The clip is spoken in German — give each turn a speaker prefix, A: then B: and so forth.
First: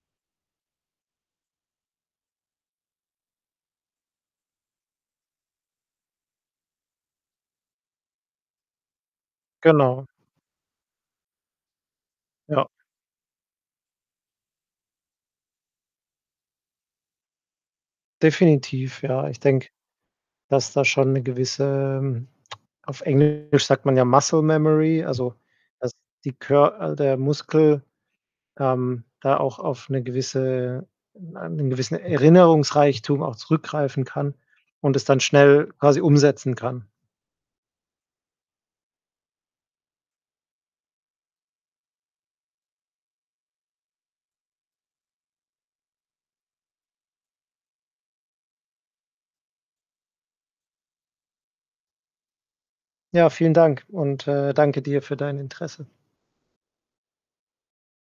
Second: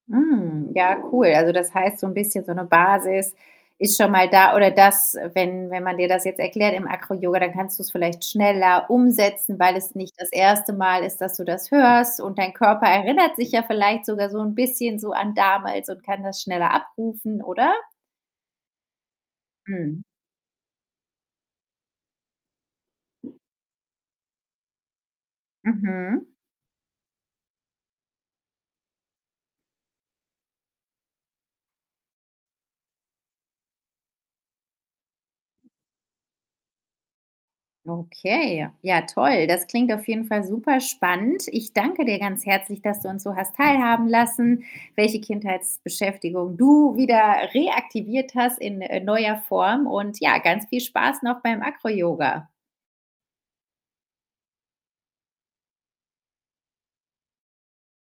A: Mm, ja, cool. Also, das heißt, so ’n bisschen so ’ne Basis ist schon mal da oder das, wenn wenn man dir das jetzt erklärt im AcroYoga, dann kannst du’s vielleicht schneller umsetzen, weil es
B: Genau.
A: nicht das 1. Mal ist, dass du das hörst und dein
B: Ja.
A: Körper erinnert sich ja vielleicht sogar so ’n bisschen so an damals und kann das schneller abrufen, oder?
B: Definitiv, ja. Ich denke,
A: Mhm.
B: dass da schon ’ne gewisse, hm auf Englisch sagt man ja Muscle Memory, also, dass
A: Mhm.
B: die Kör äh, der Muskel, ähm, da auch auf ’ne gewisse ’nen gewissen Erinnerungsreichtum auch zurückgreifen kann und es dann schnell quasi umsetzen kann.
A: Okay. Ja, ja toll. Das klingt auf jeden Fall superspannend. Ich danke dir ganz herzlich, dass du uns so hast teilhaben lassen, welche Kindheitsbeschäftigung du wieder reaktiviert hast in, äh, neuer Form und ja, ganz viel Spaß noch beim AcroYoga.
B: Ja, vielen Dank und, äh, danke dir für dein Interesse.